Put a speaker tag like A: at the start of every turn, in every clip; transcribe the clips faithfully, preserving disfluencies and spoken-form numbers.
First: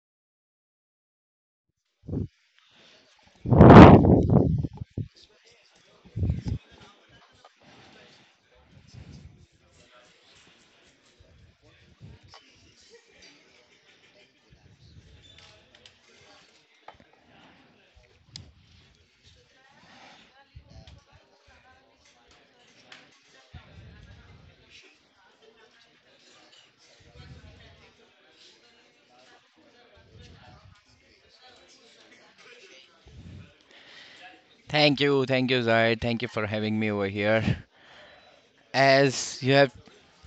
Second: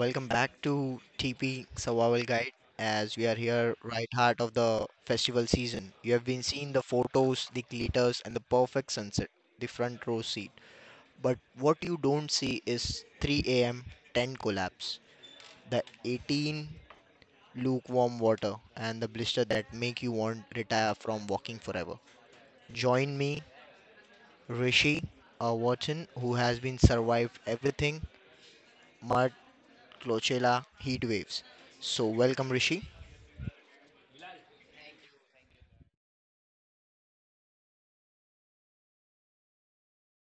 A: Welcome back to T P Survival Guide as we are here right heart of the festival season. You have been seeing the photos, the glitters and the perfect sunset, the front row seat. But what you don't see is three a m tent collapse, the eighteen lukewarm water and the blister that make you want retire from walking forever. Join me, Rishi uh, Watson, who has been survived everything, mud, Clochella, heat waves. So welcome Rishi.
B: Thank you, thank you, Zahid. Thank you for having me over here. As you have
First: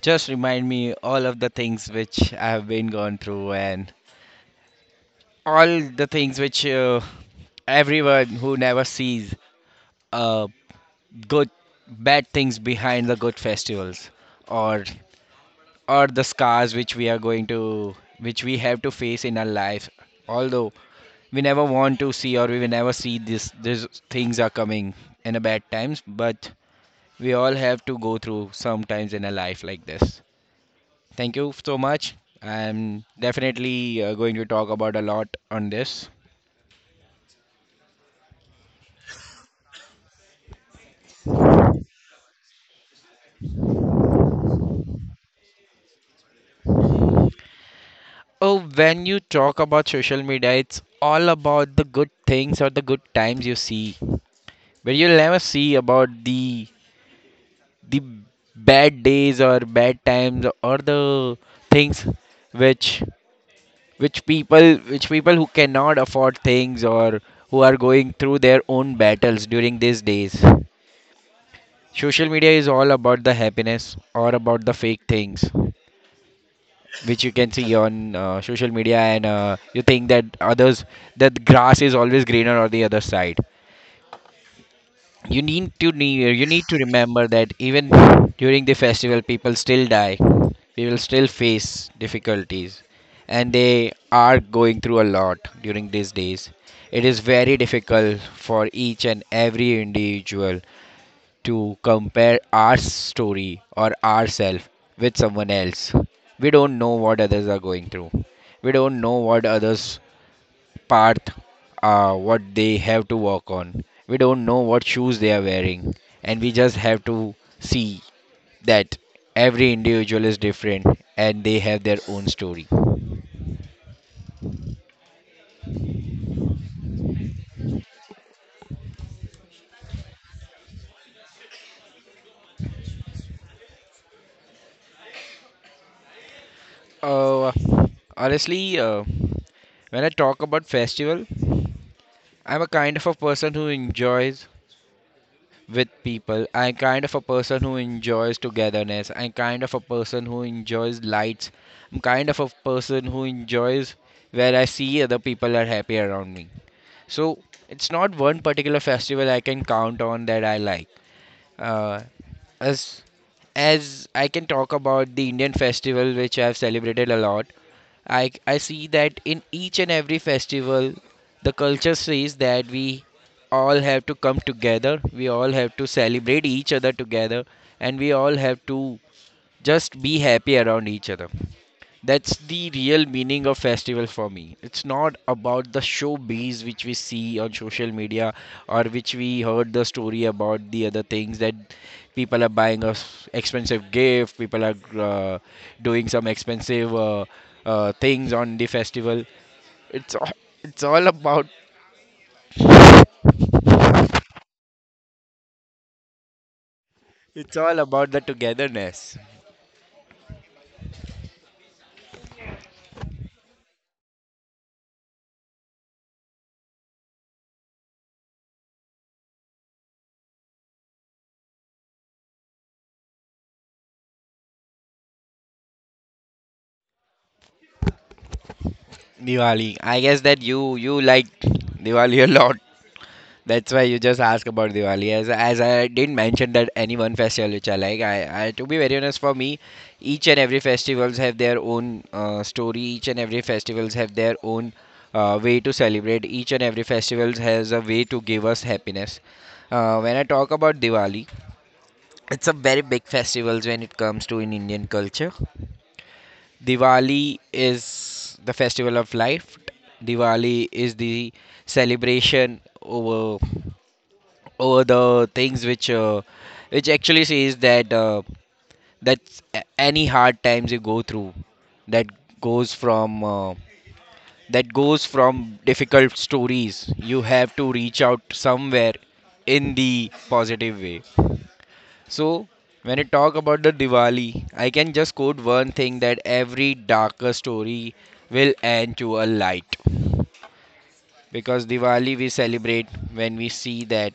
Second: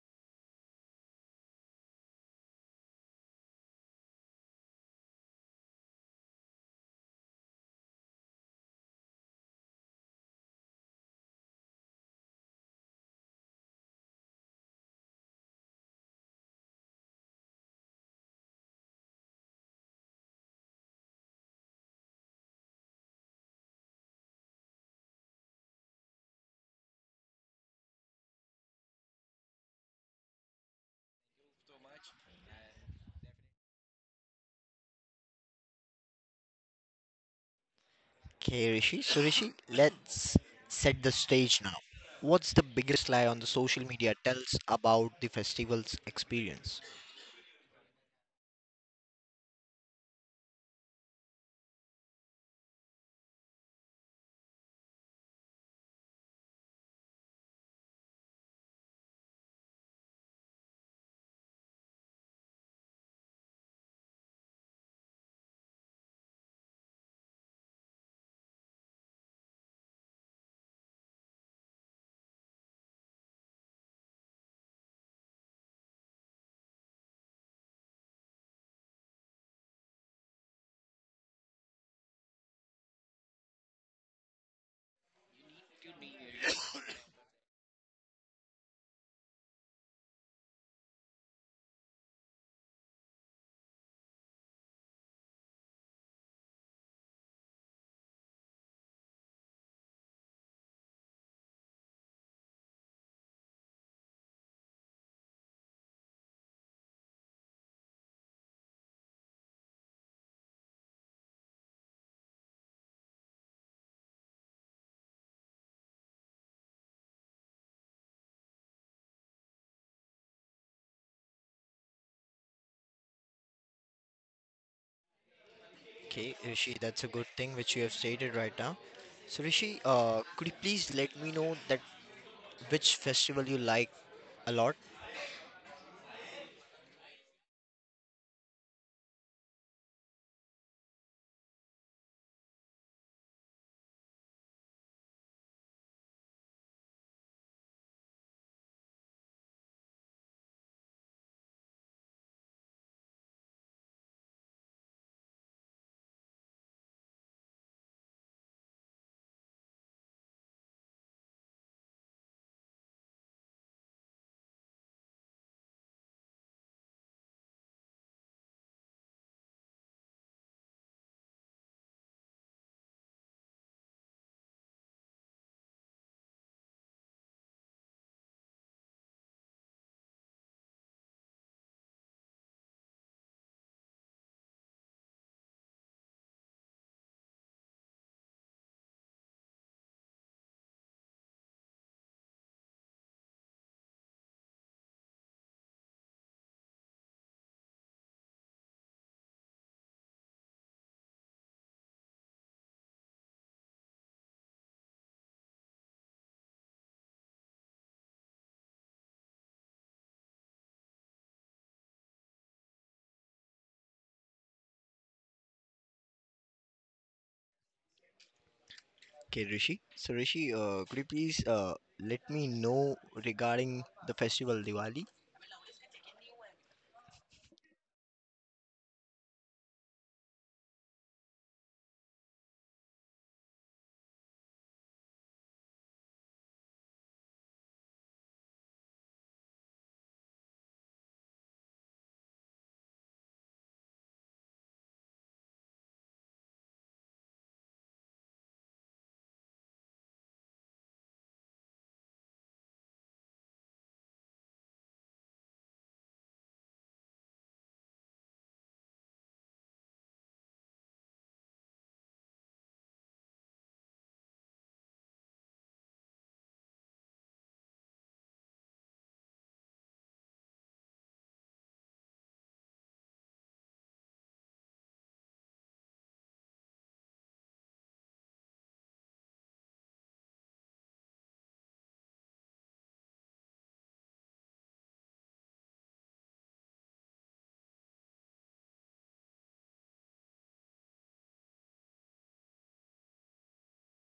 B: just reminded me all of the things which I have been gone through and all the things which uh, everyone who never sees uh, good bad things behind the good festivals or or the scars which we are going to which we have to face in our life, although we never want to see or we will never see this these things are coming in a bad times, but we all have to go through sometimes in a life like this. Thank you so much. I'm definitely uh, going to talk about a lot on this.
A: Okay, Rishi. So, Rishi, let's set the stage now. What's the biggest lie on the social media tells about the festival's experience?
B: Oh, when you talk about social media, it's all about the good things or the good times you see. But you'll never see about the the bad days or bad times or the things which which people which people who cannot afford things or who are going through their own battles during these days. Social media is all about the happiness or about the fake things which you can see on uh, social media, and uh, you think that others, that grass is always greener on the other side. You need to ne- you need to remember that even during the festival people still die. People still face difficulties and they are going through a lot during these days. It is very difficult for each and every individual to compare our story or ourselves with someone else. We don't know what others are going through. We don't know what others' path, uh, what they have to work on. We don't know what shoes they are wearing, and we just have to see that every individual is different and they have their own story.
A: Okay, Rishi, that's a good thing which you have stated right now. So, Rishi, uh, could you please let me know that which festival you like a lot?
B: Uh, honestly, uh, when I talk about festival, I'm a kind of a person who enjoys with people. I'm kind of a person who enjoys togetherness. I'm kind of a person who enjoys lights. I'm kind of a person who enjoys where I see other people are happy around me. So it's not one particular festival I can count on that I like. Uh, as as I can talk about the Indian festival, which I've celebrated a lot, I, I see that in each and every festival, the culture says that we all have to come together, we all have to celebrate each other together, and we all have to just be happy around each other. That's the real meaning of festival for me. It's not about the showbiz which we see on social media or which we heard the story about the other things, that people are buying us expensive gift, people are uh, doing some expensive uh, uh, things on the festival. It's all, it's all about it's all about the togetherness.
A: Okay, Rishi. So, Rishi, uh, could you please uh, let me know regarding the festival Diwali?
B: Diwali. I guess that you you like Diwali a lot. That's why you just ask about Diwali. As as I didn't mention that any one festival which I like. I, I to be very honest, for me, each and every festivals have their own uh, story. Each and every festivals have their own uh, way to celebrate. Each and every festivals has a way to give us happiness. Uh, when I talk about Diwali, it's a very big festivals when it comes to in Indian culture. Diwali is the festival of life. Diwali is the celebration over over the things which uh, which actually says that uh, that any hard times you go through, that goes from uh, that goes from difficult stories you have to reach out somewhere in the positive way. So when I talk about the Diwali, I can just quote one thing, that every darker story will end to a light, because Diwali we celebrate when we see that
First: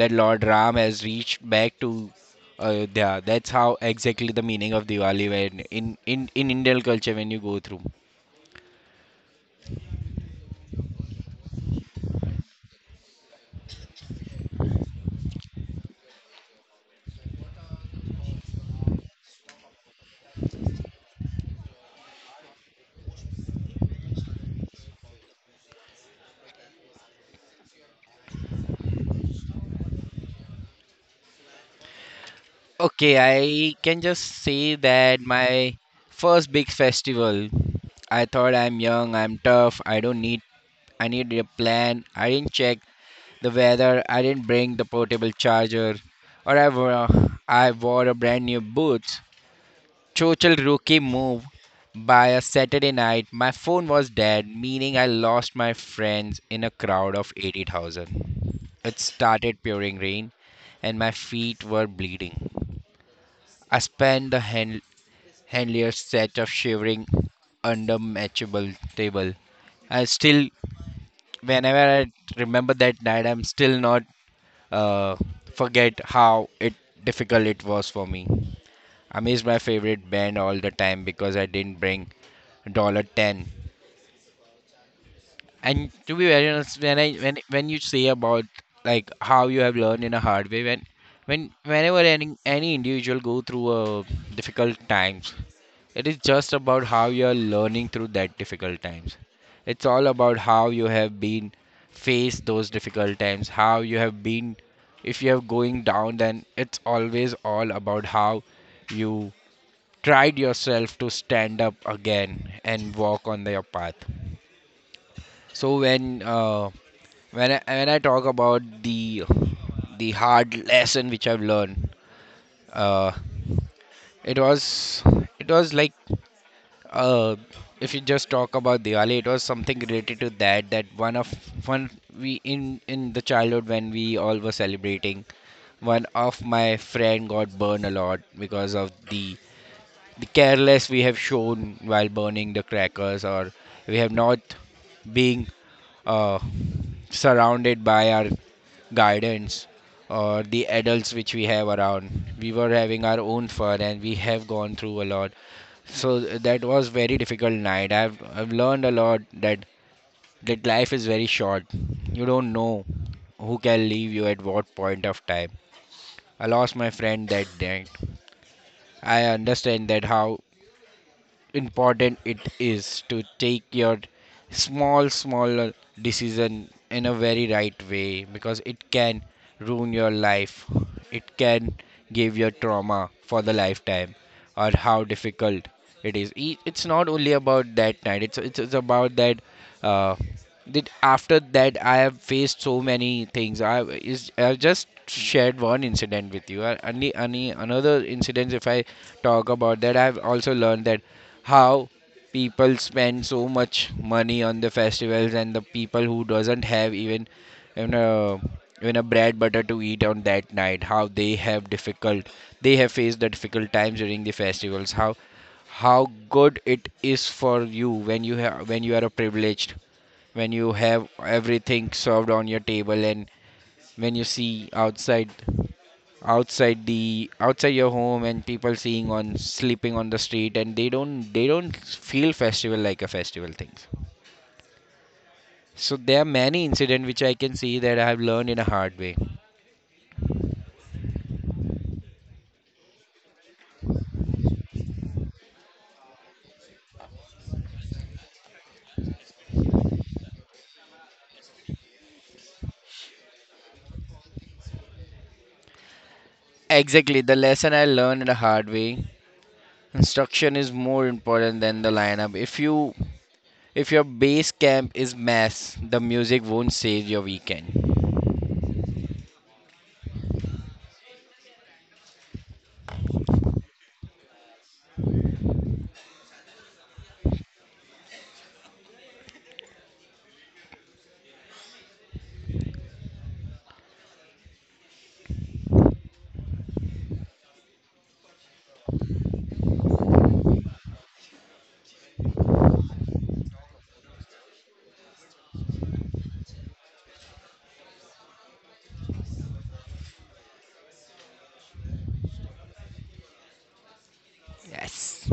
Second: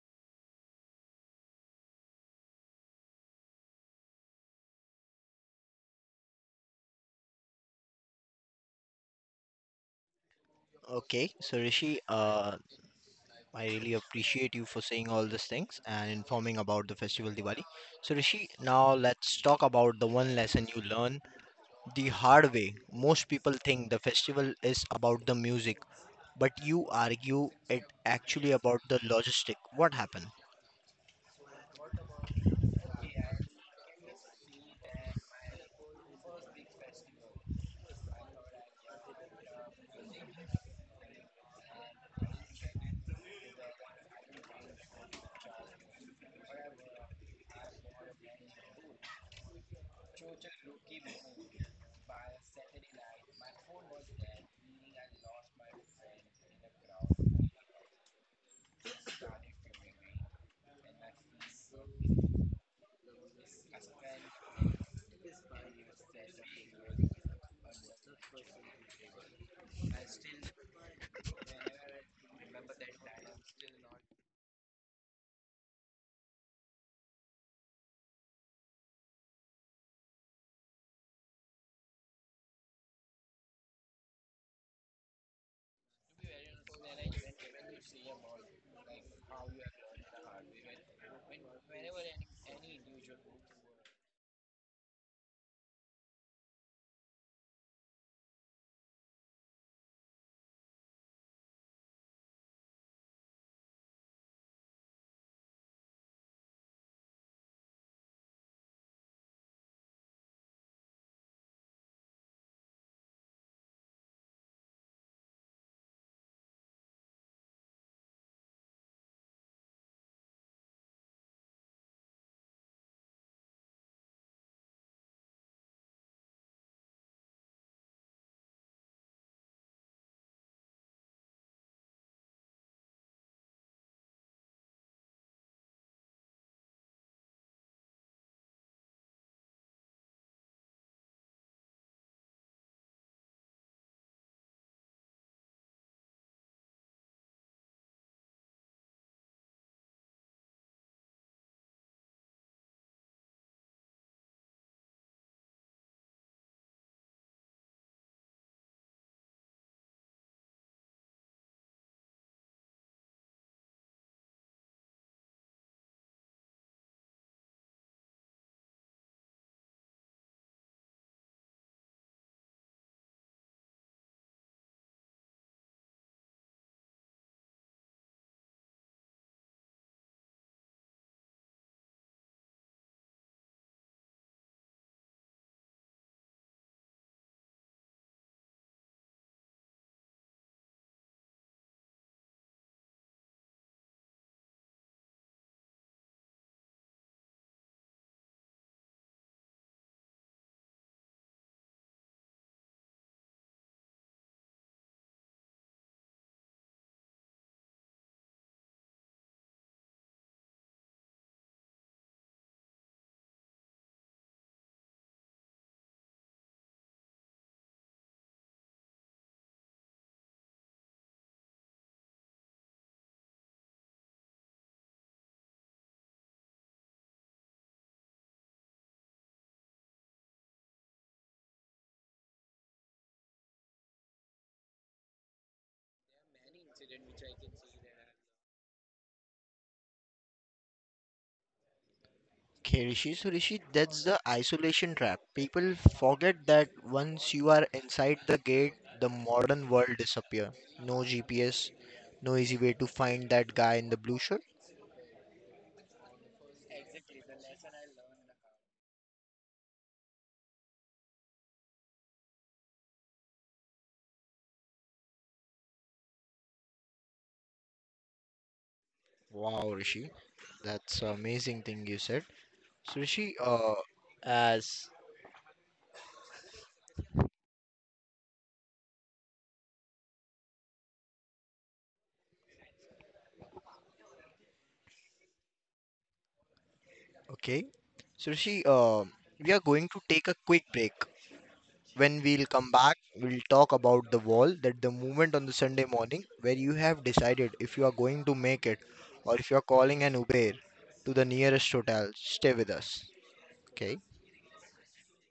B: that Lord Ram has reached back to Ayodhya. That's how exactly the meaning of Diwali when in, in, in Indian culture when you go through.
A: Okay, so Rishi, uh, I really appreciate you for saying all these things and informing about the festival Diwali. So, Rishi, now let's talk about the one lesson you learn the hard way. Most people think the festival is about the music, but you argue it actually about the logistic. What happened?
B: Okay, I can just say that my first big festival, I thought I'm young, I'm tough, I don't need I need a plan. I didn't check the weather, I didn't bring the portable charger, or I wore, I wore a brand new boots. Total rookie move. By a Saturday night, my phone was dead, meaning I lost my friends in a crowd of eighty thousand. It started pouring rain, and my feet were bleeding. I spent the hand- handlier set of shivering under matchable table. I still, whenever I remember that night, I'm still not uh, forget how it difficult it was for me. I miss my favorite band all the time because I didn't bring dollar ten. And to be very honest, when I when when you say about like how you have learned in a hard way, when when whenever any any individual go through a difficult times, it is just about how you are learning through that difficult times. It's all about how you have been faced those difficult times, how you have been. If you are going down, then it's always all about how you tried yourself to stand up again and walk on your path. So when uh, when I, when I talk about the the hard lesson which I've learned, uh, it was it was like uh, if you just talk about Diwali, it was something related to that. That one of one we in in the childhood when we all were celebrating, one of my friend got burned a lot because of the the careless we have shown while burning the crackers, or we have not being uh, surrounded by our guidance or the adults which we have around. We were having our own fun and we have gone through a lot. So that was very difficult night. I've i've learned a lot, that that life is very short. You don't know who can leave you at what point of time. I lost my friend that night. I understand that how important it is to take your small small decision in a very right way, because it can ruin your life, it can give your trauma for the lifetime, or how difficult it is. E- it's not only about that night. It's it's, it's about that uh that after that I have faced so many things. i is I just shared one incident with you. Uh, any any another incidents, if I talk about that, I've also learned that how people spend so much money on the festivals, and the people who doesn't have even even a even a bread butter to eat on that night, how they have difficult, they have faced the difficult times during the festivals, how how good it is for you when you have, when you are a privileged, when you have everything served on your table, and when you see outside outside the outside your home, and people seeing on sleeping on the street, and they don't they don't feel festival like a festival things. So there are many incidents which I can see that I have learned in a hard way.
A: Okay, Rishi. So, Rishi, that's the isolation trap. People forget that once you are inside the gate, the modern world disappears. No G P S, no easy way to find that guy in the blue shirt.
B: Exactly, the lesson I learned in a hard way. Instruction is more important than the lineup. If you if your base camp is mass, the music won't save your weekend.
A: Wow, Rishi, that's an amazing thing you said. So Rishi, uh, as okay, so Rishi, uh, we are going to take a quick break. When we'll come back, we'll talk about the wall that the movement on the Sunday morning where you have decided if you are going to make it or if you are calling an Uber to the nearest hotel. Stay with us, okay?
B: Yes.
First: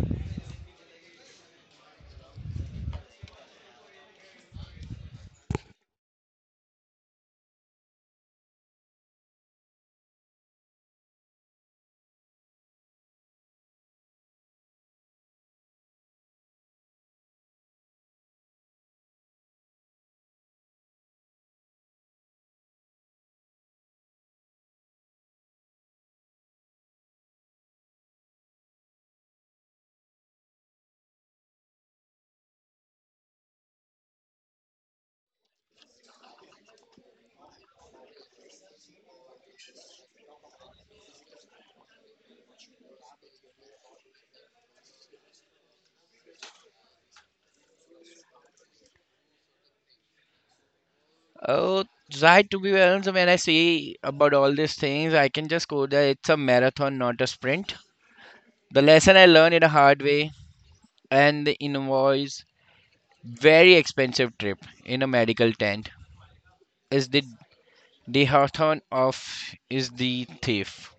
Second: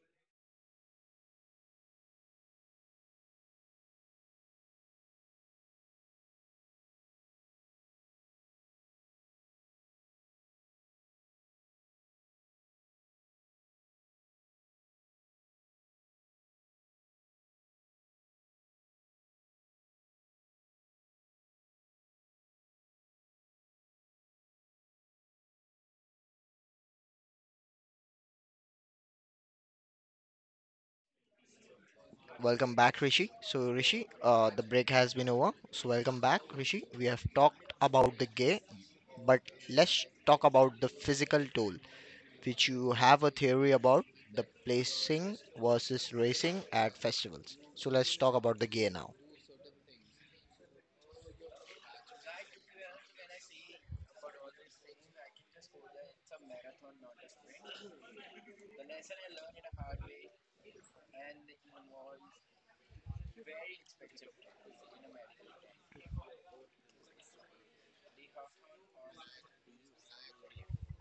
A: Welcome back, Rishi. So, Rishi, uh, the break has been over. So, welcome back, Rishi. We have talked about the gay, but let's talk about the physical toll, which you have a theory about the placing versus racing at festivals. So, let's talk about the gay now.
B: Oh, right. To be honest, when I see about all these things, I can just go that it's a marathon, not a sprint. The lesson I learned in a hard way, and the invoice, very expensive trip in a medical tent, is the dehathon of is the thief.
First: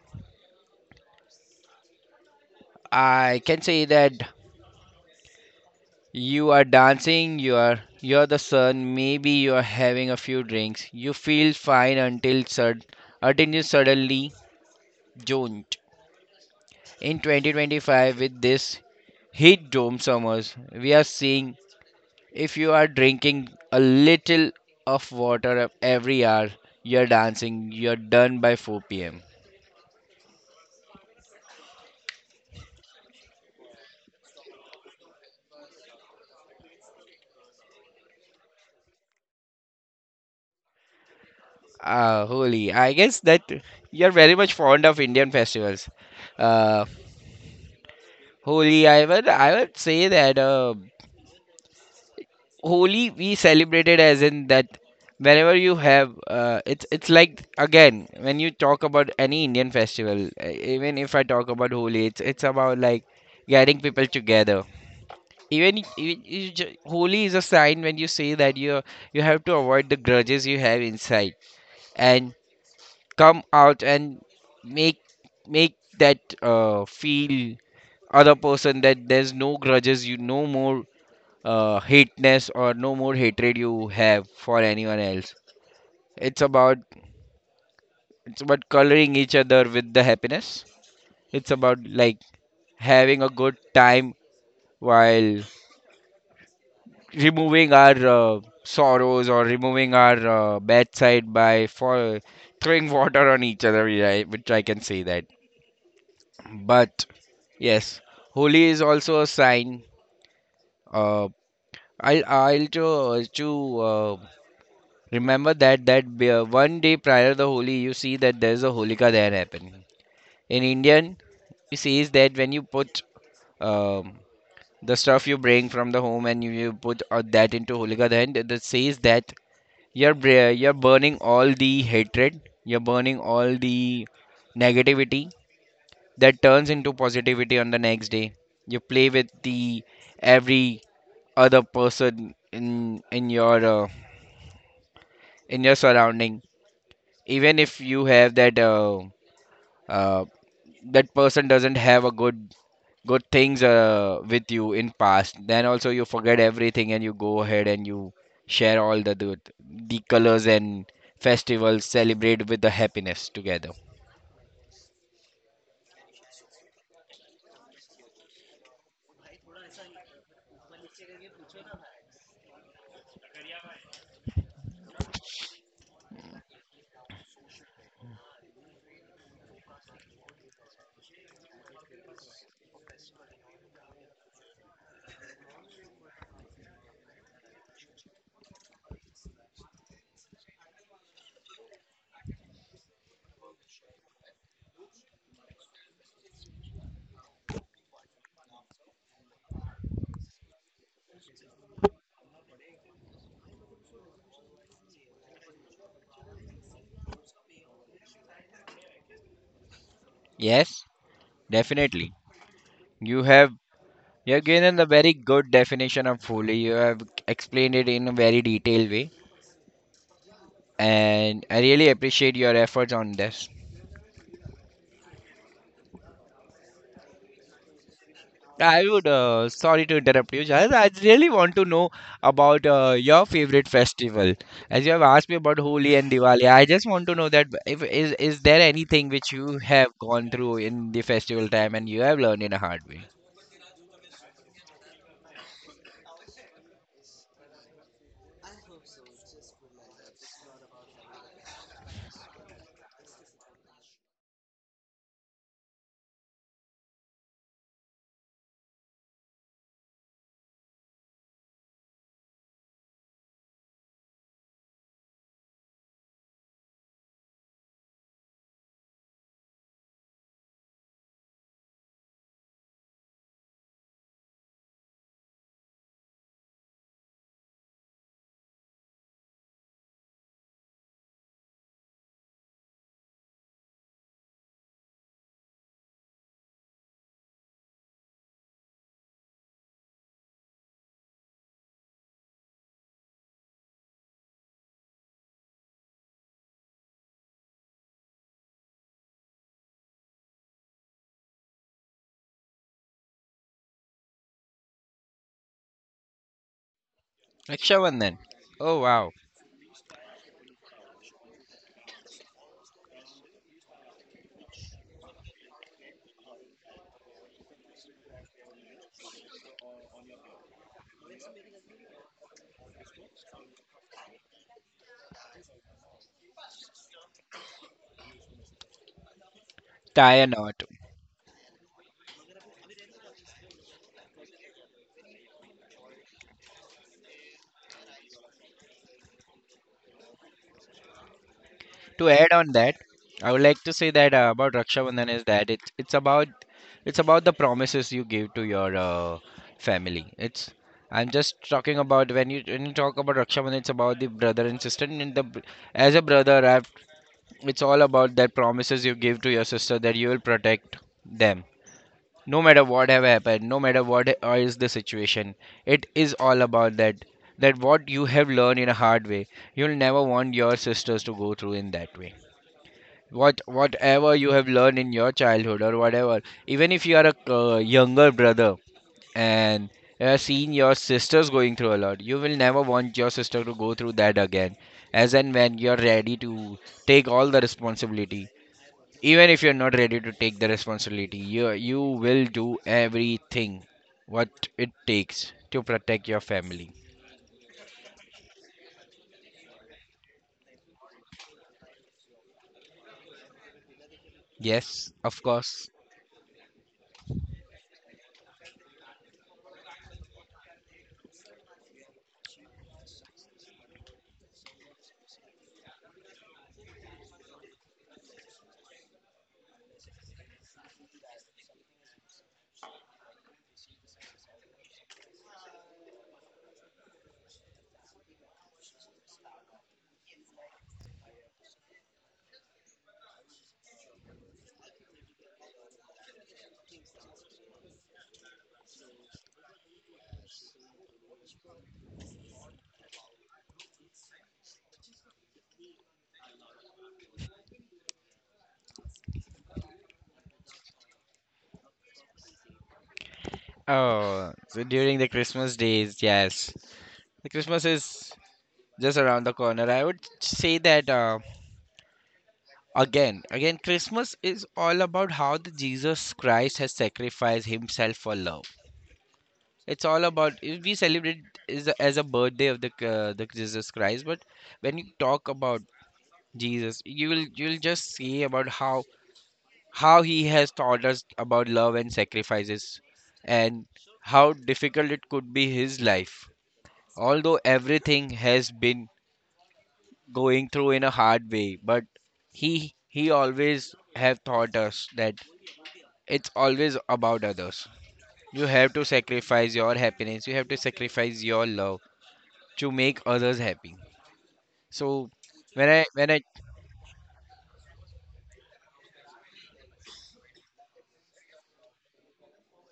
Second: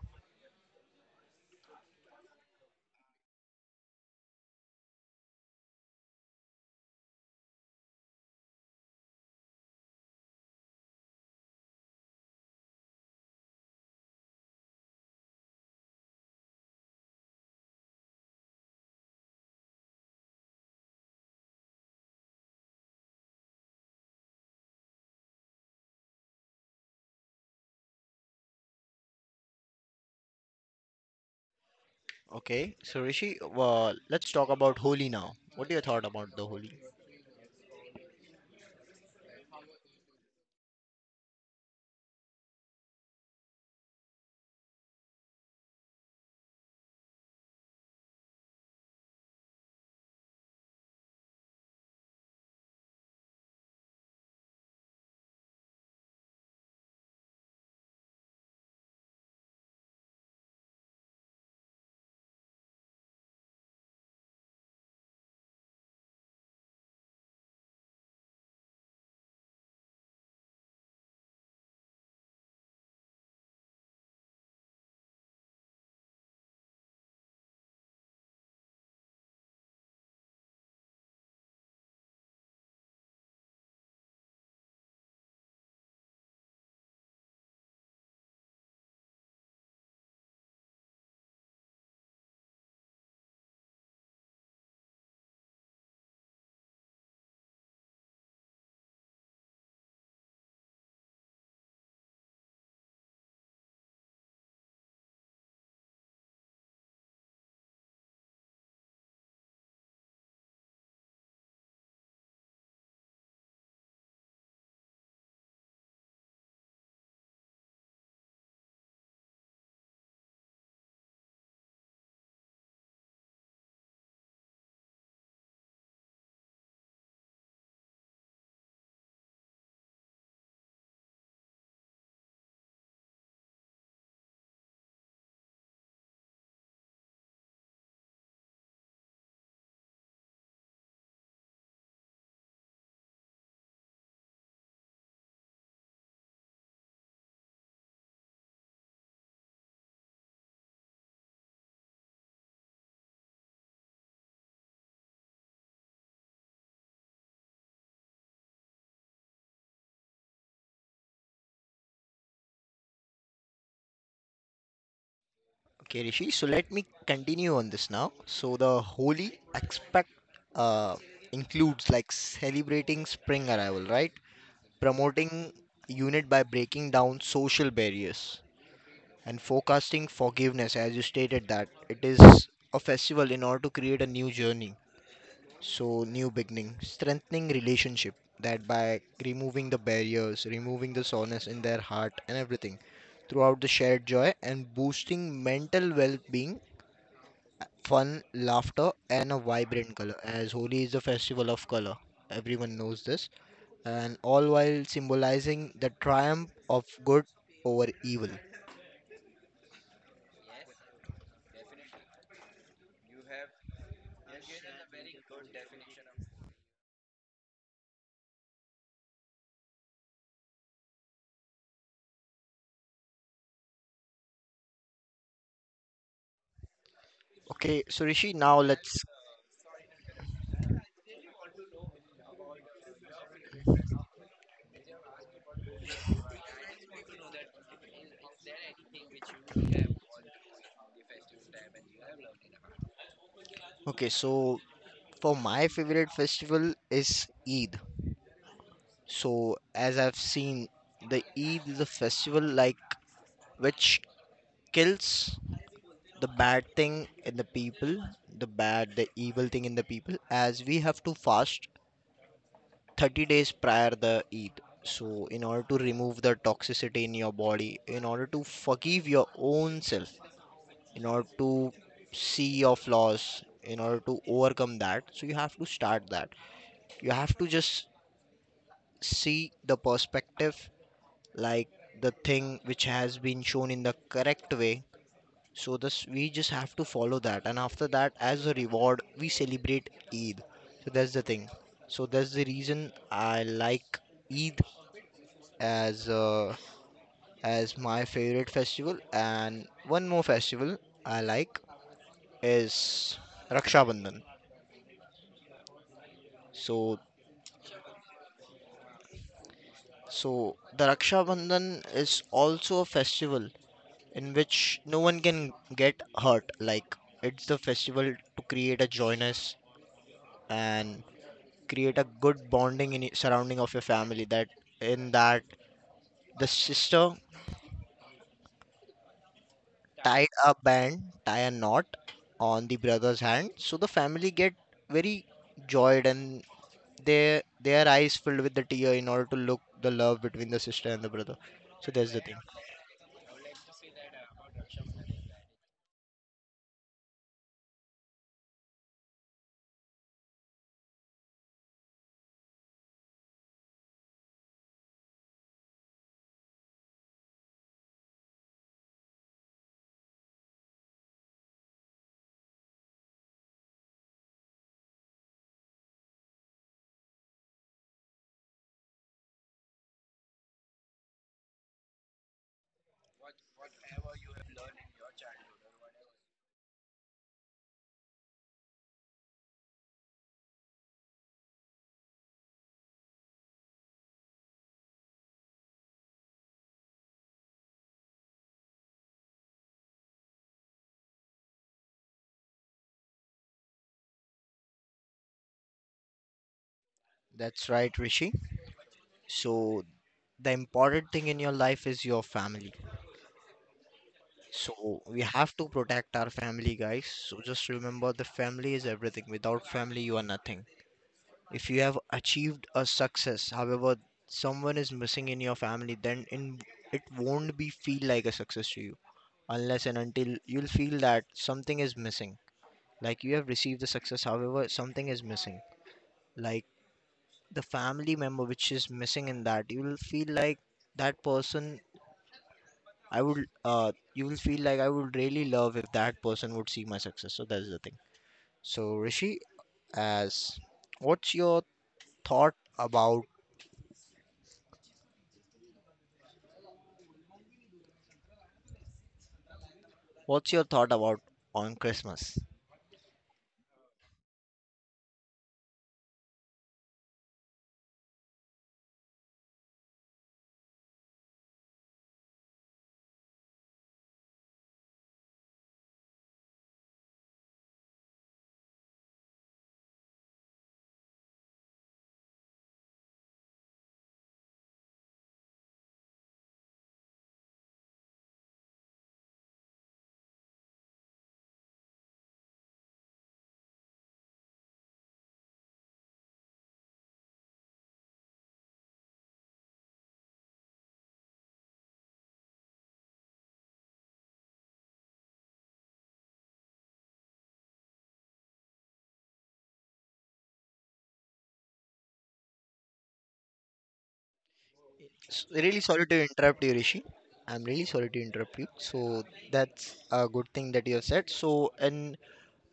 B: I can say that you are dancing, you are you're the sun, maybe you are having a few drinks. You feel fine until sud until you suddenly don't. In twenty twenty-five, with this Heat dome summers, we are seeing if you are drinking a little of water every hour, you're dancing, you're done by four p m.
A: Okay, so Rishi, uh, let's talk about Holi now. What do you thought about the Holi?
B: Ah, Holi. I guess that you're very much fond of Indian festivals. Uh, Holi, I would, I would say that uh, Holi we celebrated as in that whenever you have uh, it's it's like again when you talk about any Indian festival, uh, even if I talk about Holi, it's it's about like getting people together even even you ju- holy is a sign when you say that you you have to avoid the grudges you have inside and come out and make make that uh, feel other person that there's no grudges you no more uh, hateness or no more hatred you have for anyone else. It's about it's about coloring each other with the happiness. It's about like having a good time while removing our uh, sorrows or removing our uh, bedside by for throwing water on each other, yeah, I- which I can say that. But yes, holi is also a sign. uh, i'll i'll to, to uh, remember that that be- uh, one day prior the holi you see that there's a holika there happening in indian. It says that when you put um, the stuff you bring from the home and you, you put uh, that into holika, then it says that You're bra- you're burning all the hatred, you're burning all the negativity that turns into positivity on the next day. You play with the every other person in in your uh, in your surrounding. Even if you have that uh, uh, that person doesn't have a good good things uh, with you in past, then also you forget everything and you go ahead and you share all the the, the colors and festivals, celebrate with the happiness together.
A: Okay, Rishi, so let me continue on this now. So the holy aspect uh, includes like celebrating spring arrival, right? Promoting unit by breaking down social barriers and forecasting forgiveness, as you stated that it is a festival in order to create a new journey. So new beginning, strengthening relationship that by removing the barriers, removing the soreness in their heart and everything throughout the shared joy and boosting mental well-being, fun, laughter, and a vibrant color, as Holi is the festival of color. Everyone knows this. And all while symbolizing the triumph of good over evil.
B: Yes, definitely. You have you have given a very good definition of Holi. You have explained it in a very detailed way, and I really appreciate your efforts on this.
A: Okay, so Rishi, now
B: I
A: let's.
B: would, uh, sorry to interrupt you, Jaz. I really want to know about uh, your favorite festival. As you have asked me about Holi and Diwali, I just want to know that if is is there anything which you have gone through in the festival time and you have learned in a hard way?
A: Okay, so for my favorite festival is Eid. So, as I've seen, the Eid is a festival like which kills the bad thing in the people, the bad, the evil thing in the people, as we have to fast thirty days prior the Eid. So in order to remove the toxicity in your body, in order to forgive your own self, in order to see your flaws, in order to overcome that, so you have to start that. You have to just see the perspective like the thing which has been shown in the correct way. So this we just have to follow that and after that as a reward we celebrate Eid. So that's the thing. So that's the reason I like Eid as uh, as my favorite festival. And one more festival I like is Raksha Bandhan. So
B: Raksha Bandhan. Oh wow,
A: so the Raksha Bandhan is also a festival in which no one can get hurt. Like it's the festival to create a joyness and create a good bonding in surrounding of your family. That in that the sister
B: tie a
A: tied a
B: knot.
A: band, tie a knot on the brother's hand. So the family get very joyed and their their eyes filled with the tear in order to look the love between the sister and the brother. So
B: To
A: that's the
B: add
A: thing.
B: on that, I would like to say that uh, about Raksha Bandhan is that it's it's about it's about the promises you give to your uh, family. It's, I'm just talking about when you when you talk about Raksha Bandhan, it's about the brother and sister. And the br- as a brother, I've, it's all about that promises you give to your sister that you will protect them no matter what have happened, no matter what i- is the situation. It is all about that that what you have learned in a hard way. You'll never want your sisters to go through in that way, what whatever you have learned in your childhood or whatever, even if you are a uh, younger brother and uh, seeing your sisters going through a lot, you will never want your sister to go through that again, as and when you're ready to take all the responsibility. Even if you're not ready to take the responsibility, you you will do everything what it takes to protect your family.
A: That's right, Rishi. So the important thing in your life is your family.
B: Yes,
A: So we
B: of
A: have to
B: course.
A: protect our family, guys. So just remember the family is everything. Without family, you are nothing. If you have achieved a success, however, someone is missing in your family, then in, it won't be feel like a success to you unless and until you'll feel that something is missing. Like you have received the success, however, something is missing. Like the family member which is missing in that, you will feel like that person. I would, uh, you will feel like I would really love if that person would see my success. So that's the thing. So Rishi, as what's your thought about? What's your thought about on Christmas?
B: Oh, so during the christmas days, yes, the christmas is just around the corner. I would say that uh, again, again, Christmas is all about how the Jesus Christ has sacrificed Himself for love. It's all about we celebrate is a- as a birthday of the uh, the Jesus Christ, but when you talk about Jesus, you will you will just see about how how He has taught us about love and sacrifices, and how difficult it could be His life. Although everything has been going through in a hard way, but he he always have taught us that it's always about others. You have to sacrifice your happiness, you have to sacrifice your love to make others happy. So
A: S-
B: when
A: Really
B: i
A: sorry
B: when
A: to
B: I
A: interrupt you, Rishi. I'm really sorry to interrupt you. So that's a good thing that you have said. So in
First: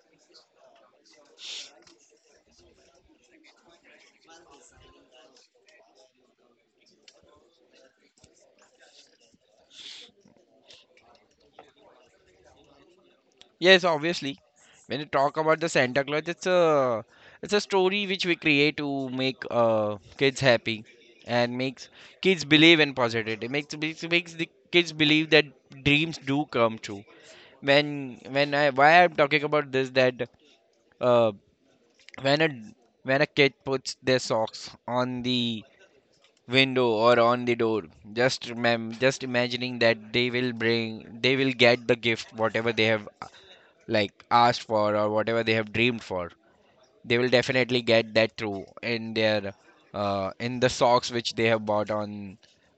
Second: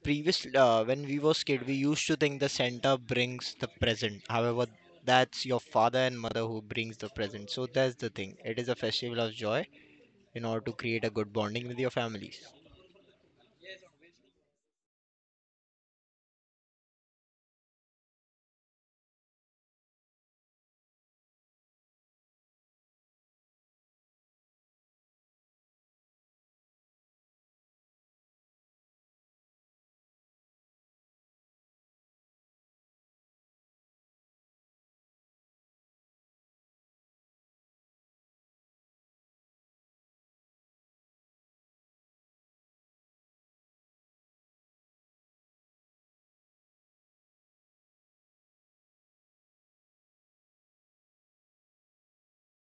A: previous, uh, when we was kid, we used to think the Santa brings the present. However, that's your father and mother who brings the present. So that's the thing. It is a festival of joy in order to create a good bonding with your families.
B: yes obviously when you talk about the santa claus, it's a it's a story which we create to make uh, kids happy, and makes kids believe in positivity, makes makes makes the kids believe that dreams do come true. When when I, why I'm talking about this, that uh when a when a kid puts their socks on the window or on the door, just remem just imagining that they will bring they will get the gift whatever they have like asked for or whatever they have dreamed for, they will definitely get that through in their uh in the socks which they have bought on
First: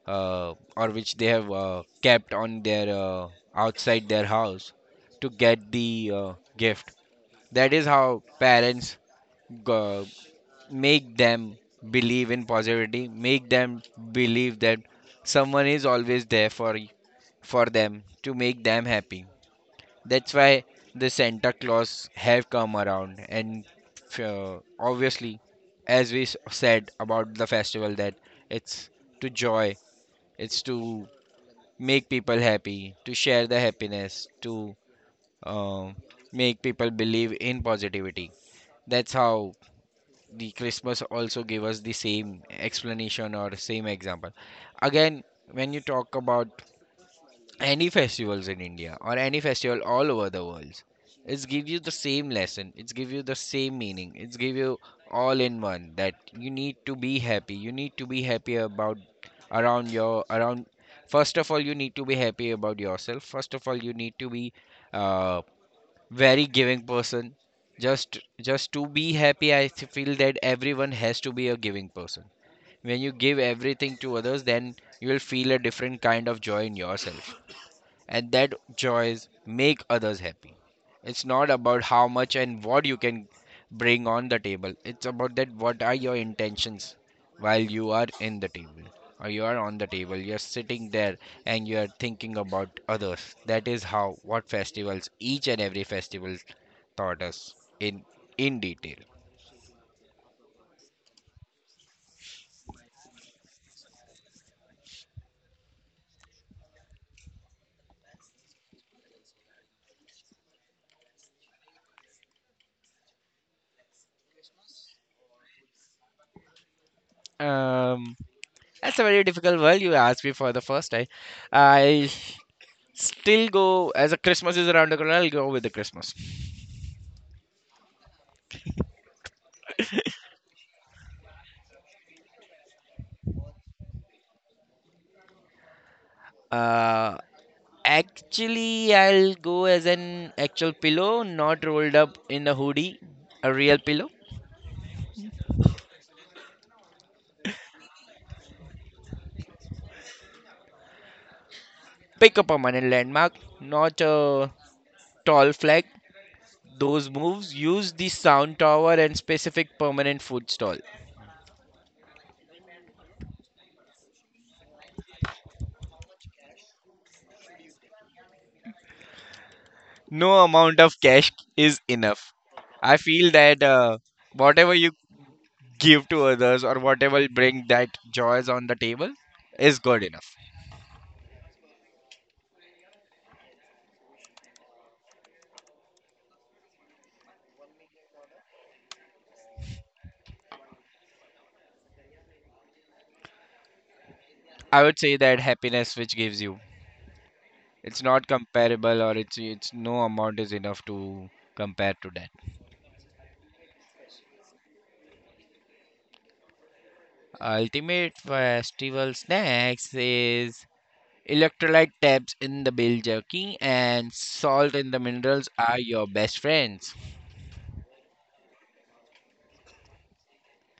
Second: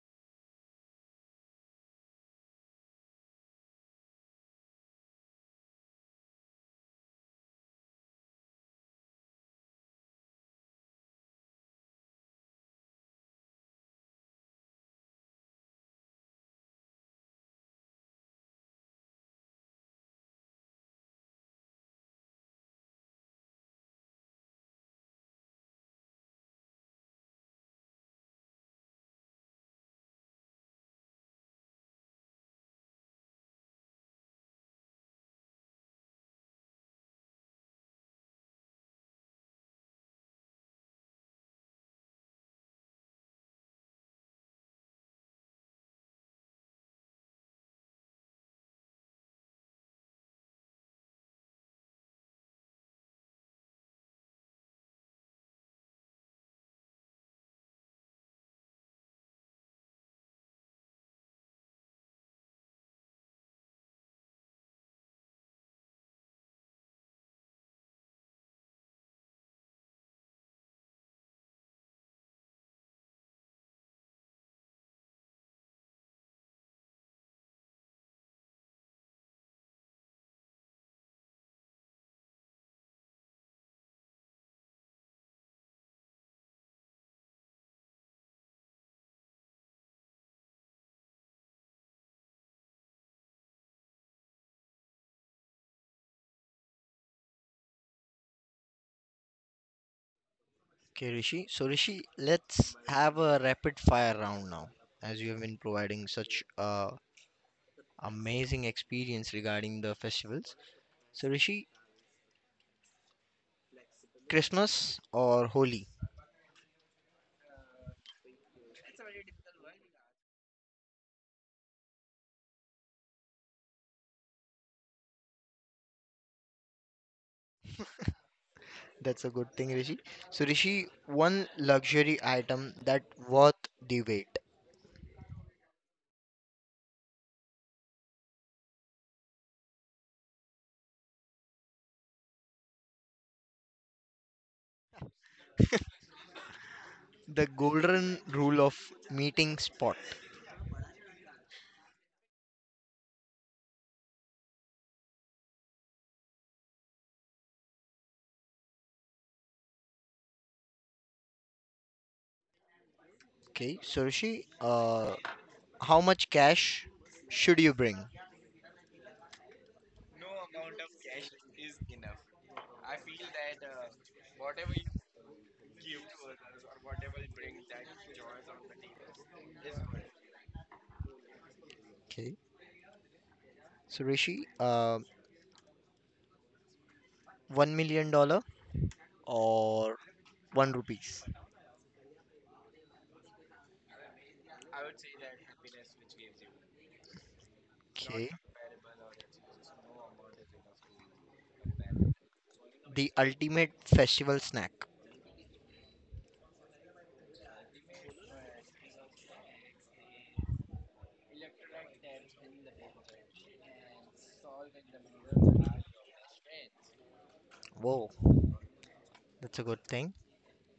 B: uh or which they have uh, kept on their uh, outside their house to get the uh, gift. That is how parents go, make them believe in positivity, make them believe that someone is always there for y- for them to make them happy. That's why the Santa Claus have come around, and uh, obviously, as we s- said about the festival, that it's to joy, it's to make people happy, to share the happiness, to um, make people believe in positivity. That's how the Christmas also gave us the same explanation or same example. Again, when you talk about any festivals in India or any festival all over the world, it's give you the same lesson. It's give you the same meaning. It's give you all in one that you need to be happy. You need to be happy about around your around. First of all, you need to be happy about yourself. First of all, you need to be uh, very giving person. Just just to be happy, i th- feel that everyone has to be a giving person. When you give everything to others, then you will feel a different kind of joy in yourself, and that joys make others happy. It's not about how much and what you can bring on the table, it's about that what are your intentions while you are in the table or you are on the table, you're sitting there and you are thinking about others. That is how what festivals, each and every festival taught us in in detail.
A: Okay, Rishi. So Rishi, let's have a rapid fire round now, as you have been providing such uh amazing experience regarding the festivals. So, Rishi, Christmas or Holi?
B: Um, that's a very difficult world you asked me for the first time. I still go as a Christmas is around the corner. I'll go with the Christmas.
A: That's a good thing, Rishi. So, Rishi, one luxury item that worth the wait.
B: Uh, actually, I'll go as an actual pillow, not rolled up in a hoodie, a real pillow.
A: The golden rule of meeting spot.
B: Pick a permanent landmark, not a tall flag. Those moves use the sound tower and specific permanent food stall.
A: Okay, so Rishi, uh, how much cash should you bring?
B: No amount of cash is enough. I feel that uh, whatever you give to others or whatever bring that joys on the table is good enough.
A: Okay, so Rishi, uh, one million dollar or one rupees.
B: I would say that happiness which gives you, it's not
A: Okay,
B: comparable, or it's it's no amount is enough to compare to that.
A: the ultimate festival snack.
B: Ultimate festival snacks is electrolyte tabs in the bill jerky and salt in the minerals are your best friends.
A: Whoa, that's a good thing.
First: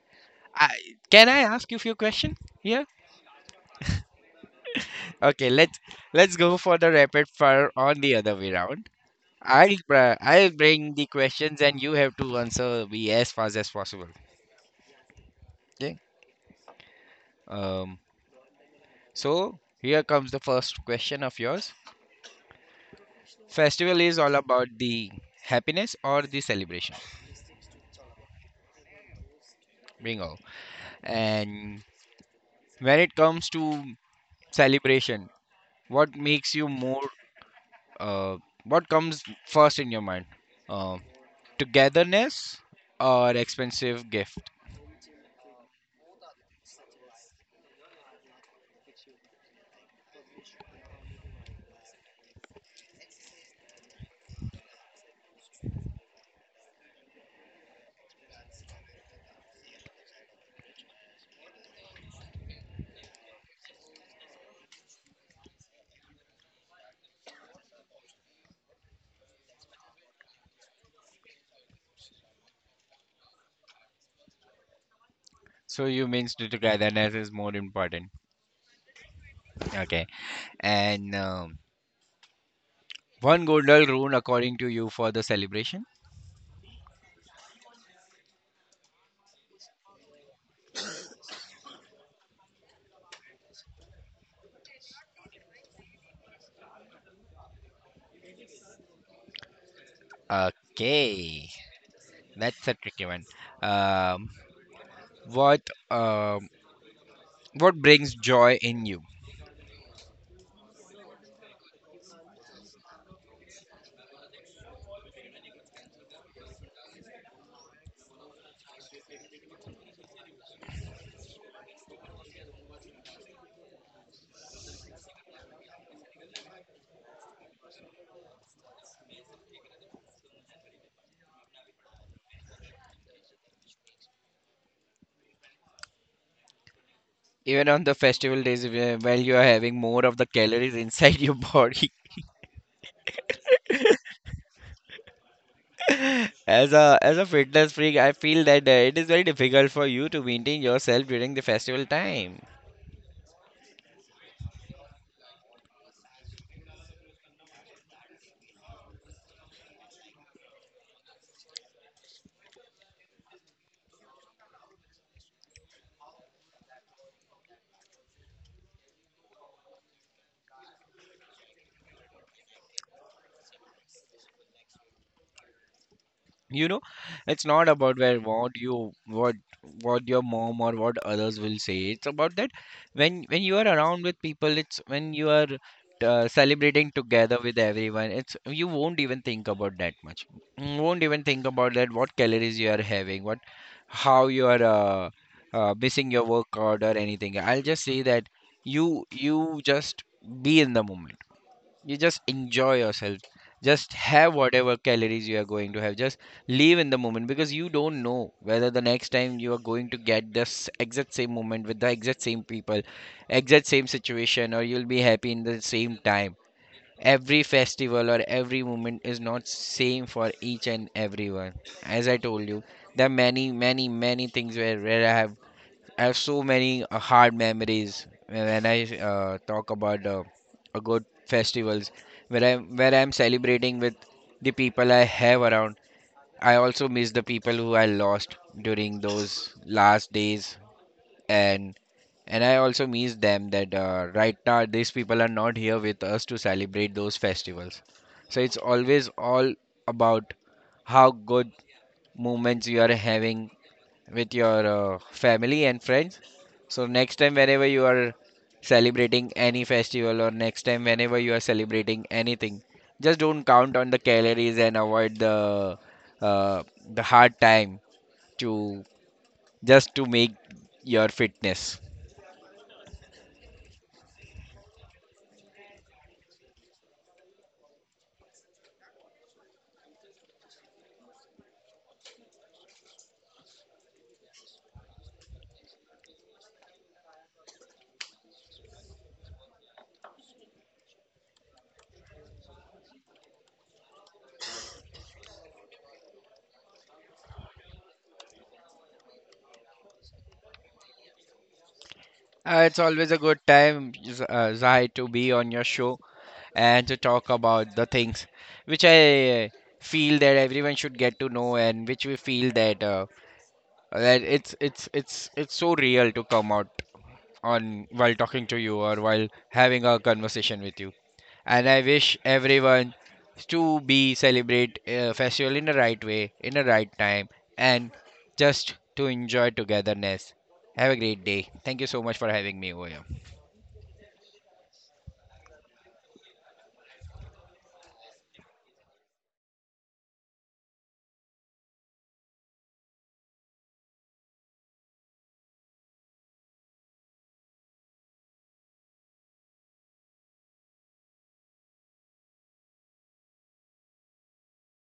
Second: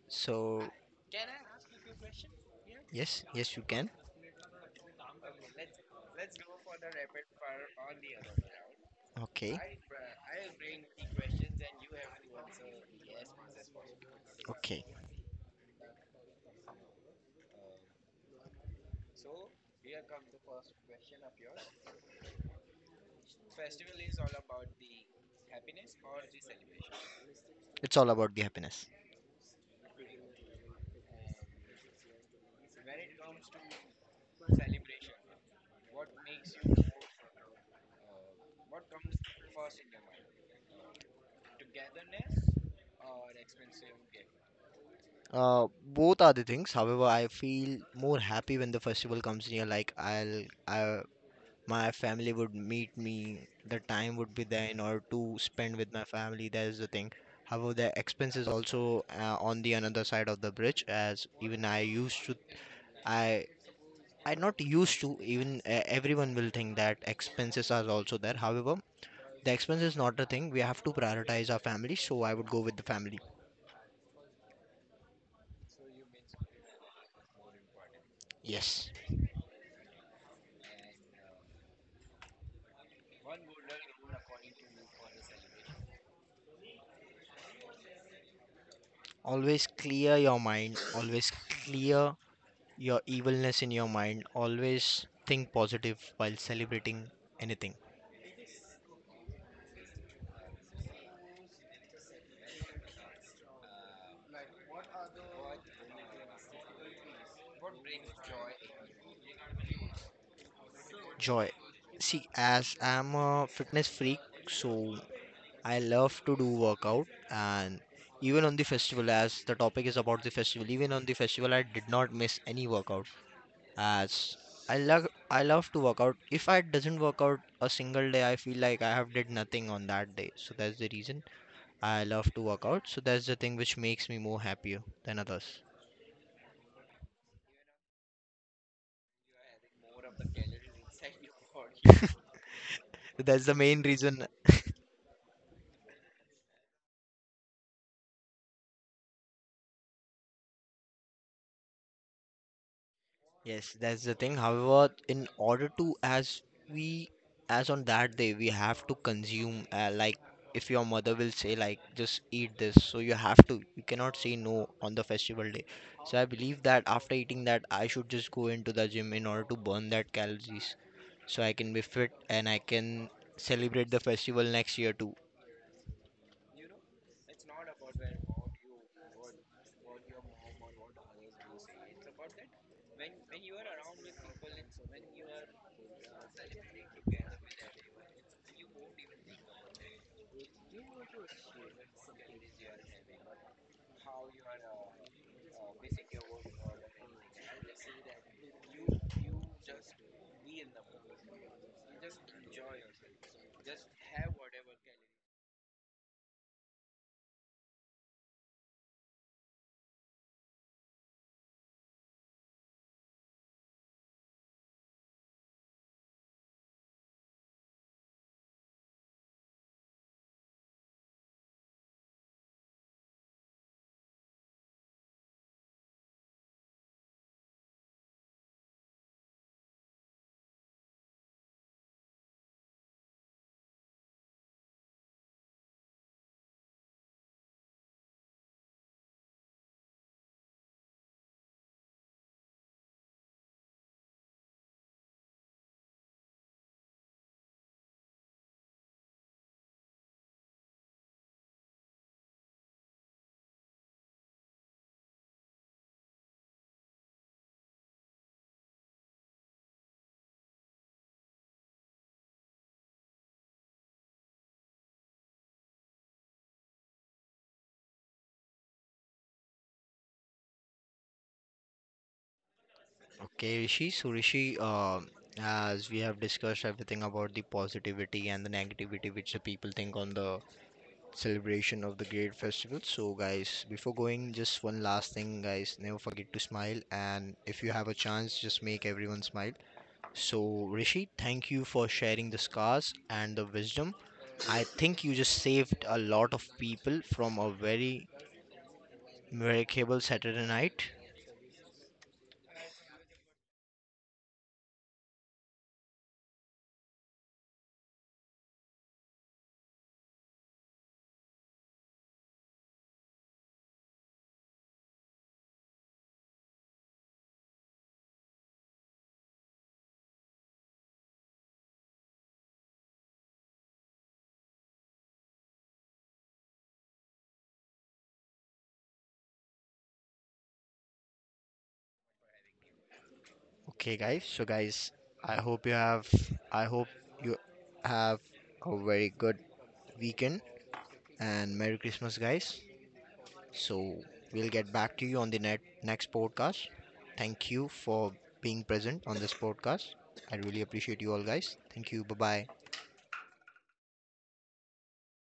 A: So
B: I, can I ask you few questions here?
A: yes, yes, you can.
B: Okay, let's let's go for the rapid fire on the other way round.
A: Okay,
B: I'll br- I'll bring the questions and you have to answer me as fast as possible.
A: okay.
B: Okay. Um. So here comes the first question of yours. Festival is all about the happiness or the celebration.
A: It's all about the happiness.
B: Bingo. And when it comes to celebration, what makes you more? Uh, what comes first in your mind? Uh, togetherness or expensive gift?
A: Uh, both are the things. However, I feel more happy when the festival comes near. Like I'll, I, my family would meet me. The time would be there in order to spend with my family. That is the thing. However, the expense is also uh, on the another side of the bridge. As even I used to, I, I not used to. Even uh, Everyone will think that expenses are also there. However, the expense is not a thing. We have to prioritize our family, so I would go with the family.
B: So you means the togetherness is more important.
A: Yes.
B: Okay. And um, one golden rule according to you for the celebration?
A: Always clear your mind. Always clear your evilness in your mind. Always think positive while celebrating anything.
B: Okay. That's a tricky one. Um, what um, what brings joy in you?
A: Joy. See, as I'm a fitness freak, so I love to do workout and even on the festival as the topic is about the festival even on the festival I did not miss any workout as I love I love to work out. If I doesn't work out a single day, I feel like I have did nothing on that day. So that's the reason I love to work out. So that's the thing which makes me more happier than others.
B: Even on the festival days where- while you are having more of the calories inside your body.
A: So that's the main reason.
B: As a as a fitness freak, I feel that uh, it is very difficult for you to maintain yourself during the festival time.
A: Yes, that's the thing. However, in order to as we as on that day we have to consume uh, like if your mother will say like just eat this so you have to you cannot say no on the festival day, so I believe that after eating that I should just go into the gym in order to burn that calories so I can be fit and I can celebrate the festival next year too.
B: You know, it's not about where what you what what your mom or what others will say. It's about that when when you are around with people, it's when you are uh, celebrating together with everyone, it's you won't even think about that much. You won't even think about that what calories you are having, what how you are uh, uh, missing your workout or anything. I'll just say that you you just be in the moment, you just enjoy yourself, just have whatever calories you are going to have, just live in the moment, because you don't know whether the next time you are going to get this exact same moment with the exact same people, exact same situation, or you'll be happy in the same time. Every festival or every moment is not same for each and everyone. As I told you, there are many many many things where, where I have, I have so many uh, hard memories when I uh, talk about uh, a good festivals where I'm where I'm celebrating with the people I have around. I also miss the people who I lost during those last days, and and I also miss them that uh, right now these people are not here with us to celebrate those festivals. So it's always all about how good moments you are having with your uh, family and friends. So next time whenever you are celebrating any festival or next time whenever you are celebrating anything, just don't count on the calories and avoid the uh, the hard time to just to make your fitness.
A: Okay Rishi, so Rishi, um as we have discussed everything about the positivity and the negativity which the people think on the celebration of the great festival. So, guys, before going, just one last thing, guys, never forget to smile. And if you have a chance, just make everyone smile. So, Rishi, thank you for sharing the scars and the wisdom. I think you just saved a lot of people from a very memorable Saturday night.
B: Uh, it's always a good time, Z- uh, Zai, to be on your show and to talk about the things which I feel that everyone should get to know and which we feel that uh, that it's it's it's it's so real to come out on while talking to you or while having a conversation with you. And I wish everyone to be celebrate uh, festival in the right way in the right time, and just to enjoy togetherness. Have a great day, thank you so much for having me over here.
A: Okay, guys. So, guys, I hope you have, I hope you have a very good weekend and Merry Christmas, guys. So we'll get back to you on the net, next podcast. Thank you for being present on this podcast. I really appreciate you all guys. Thank you. Bye bye.